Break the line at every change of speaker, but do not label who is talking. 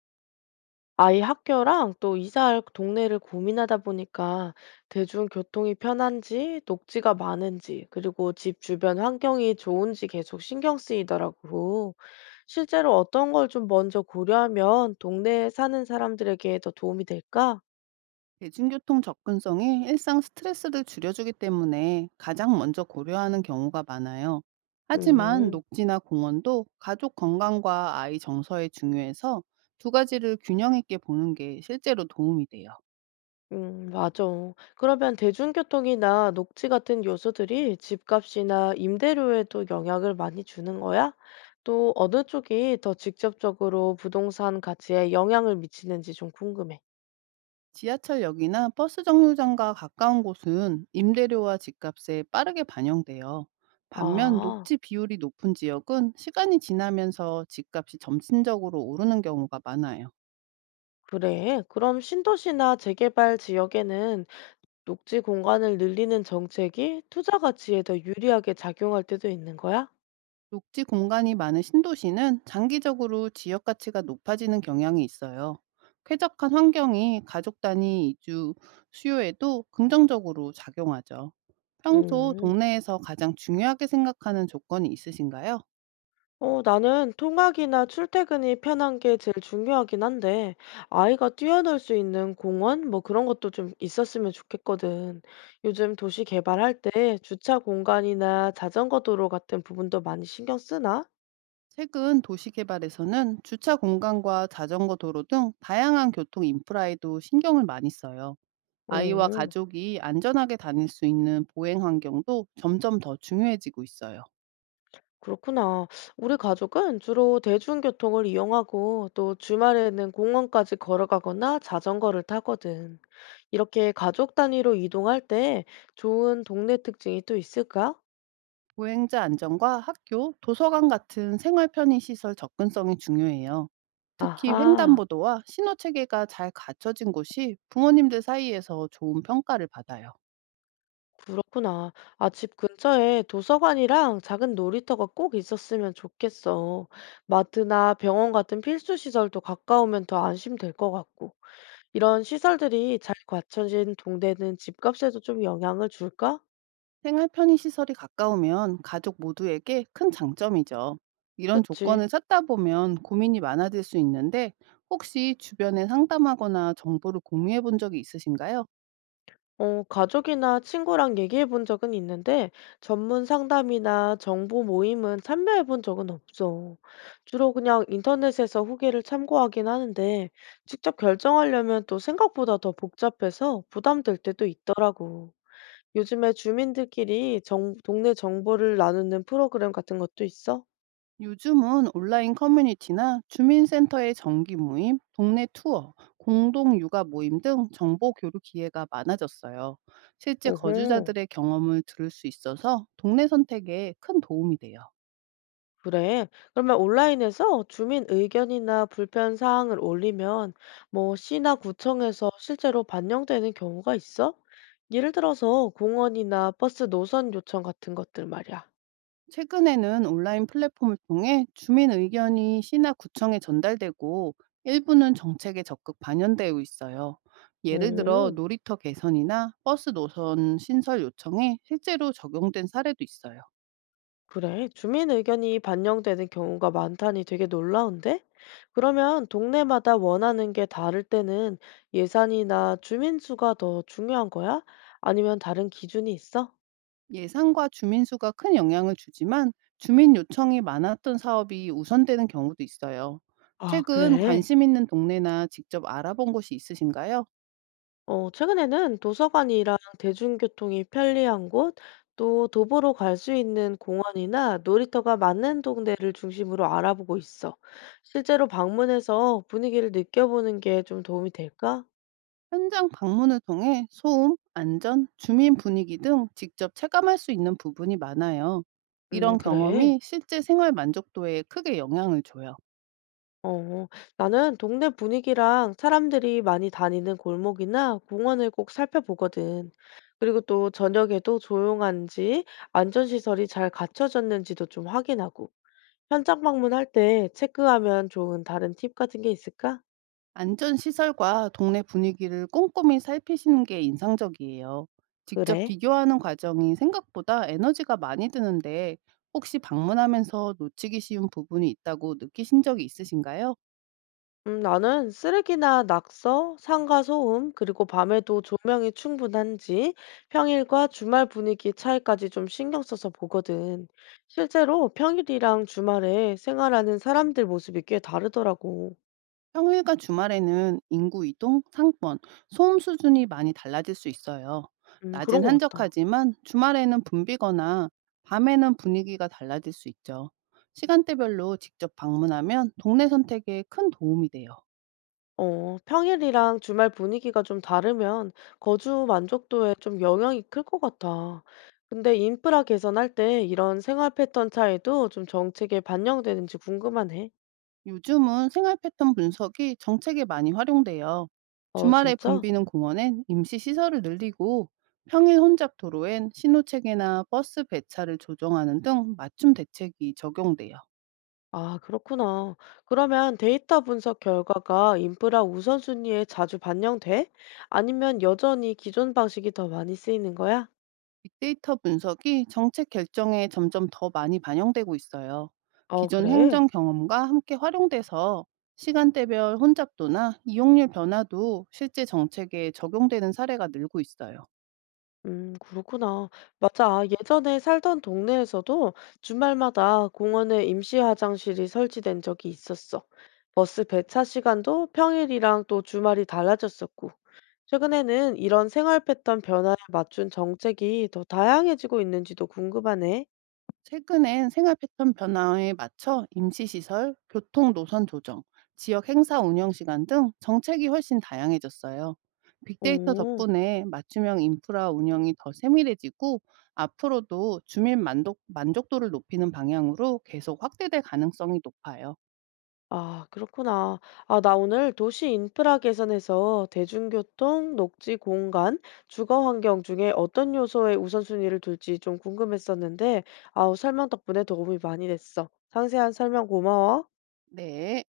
아이 학교랑 또 이사할 동네를 고민하다 보니까 대중교통이 편한지, 녹지가 많은지, 그리고 집 주변 환경이 좋은지 계속 신경 쓰이더라고. 실제로 어떤 걸 좀 먼저 고려하면 동네에 사는 사람들에게 더 도움이 될까?
대중교통 접근성이 일상 스트레스를 줄여주기 때문에 가장 먼저 고려하는 경우가 많아요. 하지만
음.
녹지나 공원도 가족 건강과 아이 정서에 중요해서 두 가지를 균형 있게 보는 게 실제로 도움이 돼요.
맞아. 그러면 대중교통이나 녹지 같은 요소들이 집값이나 임대료에도 영향을 많이 주는 거야? 또 어느 쪽이 더 직접적으로 부동산 가치에 영향을 미치는지 좀 궁금해.
지하철역이나 버스 정류장과 가까운 곳은 임대료와 집값에 빠르게 반영돼요. 반면
아,
녹지 비율이 높은 지역은 시간이 지나면서 집값이 점진적으로 오르는 경우가 많아요.
그래. 그럼 신도시나 재개발 지역에는 녹지 공간을 늘리는 정책이 투자 가치에 더 유리하게 작용할 때도 있는 거야?
녹지 공간이 많은 신도시는 장기적으로 지역 가치가 높아지는 경향이 있어요. 쾌적한 환경이 가족 단위 이주 수요에도 긍정적으로 작용하죠. 평소
음.
동네에서 가장 중요하게 생각하는 조건이 있으신가요?
어, 나는 통학이나 출퇴근이 편한 게 제일 중요하긴 한데, 아이가 뛰어놀 수 있는 공원? 뭐 그런 것도 좀 있었으면 좋겠거든. 요즘 도시 개발할 때 주차 공간이나 자전거 도로 같은 부분도 많이 신경 쓰나?
최근 도시 개발에서는 주차 공간과 자전거 도로 등 다양한 교통 인프라에도 신경을 많이 써요. 아이와
어,
가족이 안전하게 다닐 수 있는 보행 환경도 점점 더 중요해지고 있어요.
그렇구나. 우리 가족은 주로 대중교통을 이용하고 또 주말에는 공원까지 걸어가거나 자전거를 타거든. 이렇게 가족 단위로 이동할 때 좋은 동네 특징이 또 있을까?
보행자 안전과 학교, 도서관 같은 생활 편의 시설 접근성이 중요해요. 특히
아하.
횡단보도와 신호 체계가 잘 갖춰진 곳이 부모님들 사이에서 좋은 평가를 받아요.
그렇구나. 아, 집 근처에 도서관이랑 작은 놀이터가 꼭 있었으면 좋겠어. 마트나 병원 같은 필수 시설도 가까우면 더 안심될 것 같고. 이런 시설들이 잘 갖춰진 동네는 집값에도 좀 영향을 줄까?
생활 편의 시설이 가까우면 가족 모두에게 큰 장점이죠. 이런
그치?
조건을 찾다 보면 고민이 많아질 수 있는데, 혹시 주변에 상담하거나 정보를 공유해 본 적이 있으신가요?
어, 가족이나 친구랑 얘기해 본 적은 있는데 전문 상담이나 정보 모임은 참여해 본 적은 없어. 주로 그냥 인터넷에서 후기를 참고하긴 하는데 직접 결정하려면 또 생각보다 더 복잡해서 부담될 때도 있더라고. 요즘에 주민들끼리 동네 정보를 나누는 프로그램 같은 것도 있어?
요즘은 온라인 커뮤니티나 주민센터의 정기 모임, 동네 투어, 공동 육아 모임 등 정보 교류 기회가 많아졌어요. 실제
오호.
거주자들의 경험을 들을 수 있어서 동네 선택에 큰 도움이 돼요.
그래. 그러면 온라인에서 주민 의견이나 불편 사항을 올리면 뭐 시나 구청에서 실제로 반영되는 경우가 있어? 예를 들어서 공원이나 버스 노선 요청 같은 것들 말이야.
최근에는 온라인 플랫폼을 통해 주민 의견이 시나 구청에 전달되고, 일부는 정책에 적극 반영되고 있어요. 예를 들어
오,
놀이터 개선이나 버스 노선 신설 요청에 실제로 적용된 사례도 있어요.
그래. 주민 의견이 반영되는 경우가 많다니 되게 놀라운데? 그러면 동네마다 원하는 게 다를 때는 예산이나 주민 수가 더 중요한 거야? 아니면 다른 기준이 있어?
예산과 주민 수가 큰 영향을 주지만 주민 요청이 많았던 사업이 우선되는 경우도 있어요.
아,
최근
그래.
관심 있는 동네나 직접 알아본 곳이 있으신가요?
어, 최근에는 도서관이랑 대중교통이 편리한 곳, 또 도보로 갈 수 있는 공원이나 놀이터가 많은 동네를 중심으로 알아보고 있어. 실제로 방문해서 분위기를 느껴보는 게 좀 도움이 될까?
현장 방문을 통해 소음, 안전, 주민 분위기 등 직접 체감할 수 있는 부분이 많아요. 이런
그래.
경험이 실제 생활 만족도에 크게 영향을 줘요.
어, 나는 동네 분위기랑 사람들이 많이 다니는 골목이나 공원을 꼭 살펴보거든. 그리고 또 저녁에도 조용한지, 안전시설이 잘 갖춰졌는지도 좀 확인하고. 현장 방문할 때 체크하면 좋은 다른 팁 같은 게 있을까?
안전시설과 동네 분위기를 꼼꼼히 살피시는 게 인상적이에요. 직접
그래?
비교하는 과정이 생각보다 에너지가 많이 드는데, 혹시 방문하면서 놓치기 쉬운 부분이 있다고 느끼신 적이 있으신가요?
나는 쓰레기나 낙서, 상가 소음, 그리고 밤에도 조명이 충분한지 평일과 주말 분위기 차이까지 좀 신경 써서 보거든. 실제로 평일이랑 주말에 생활하는 사람들 모습이 꽤 다르더라고.
평일과 주말에는 인구 이동, 상권, 소음 수준이 많이 달라질 수 있어요.
그런
낮엔
것 같다.
한적하지만 주말에는 붐비거나 밤에는 분위기가 달라질 수 있죠. 시간대별로 직접 방문하면 동네 선택에 큰 도움이 돼요.
어, 평일이랑 주말 분위기가 좀 다르면 거주 만족도에 좀 영향이 클 것 같아. 근데 인프라 개선할 때 이런 생활 패턴 차이도 좀 정책에 반영되는지 궁금하네.
요즘은 생활 패턴 분석이 정책에 많이 활용돼요.
어,
주말에
진짜?
붐비는 공원엔 임시 시설을 늘리고, 평일 혼잡 도로엔 신호체계나 버스 배차를 조정하는 등 맞춤 대책이 적용돼요.
아, 그렇구나. 그러면 데이터 분석 결과가 인프라 우선순위에 자주 반영돼? 아니면 여전히 기존 방식이 더 많이 쓰이는 거야?
빅데이터 분석이 정책 결정에 점점 더 많이 반영되고 있어요.
어,
기존
그래.
행정 경험과 함께 활용돼서 시간대별 혼잡도나 이용률 변화도 실제 정책에 적용되는 사례가 늘고 있어요.
그렇구나. 맞아. 예전에 살던 동네에서도 주말마다 공원에 임시 화장실이 설치된 적이 있었어. 버스 배차 시간도 평일이랑 또 주말이 달라졌었고. 최근에는 이런 생활 패턴 변화에 맞춘 정책이 더 다양해지고 있는지도 궁금하네.
최근엔 생활 패턴 변화에 맞춰 임시시설, 교통 노선 조정, 지역 행사 운영 시간 등 정책이 훨씬 다양해졌어요. 빅데이터
오.
덕분에 맞춤형 인프라 운영이 더 세밀해지고, 앞으로도 주민 만족도를 높이는 방향으로 계속 확대될 가능성이 높아요.
아, 그렇구나. 아, 나 오늘 도시 인프라 개선에서 대중교통, 녹지 공간, 주거 환경 중에 어떤 요소에 우선순위를 둘지 좀 궁금했었는데, 아우, 설명 덕분에 도움이 많이 됐어. 상세한 설명 고마워.
네.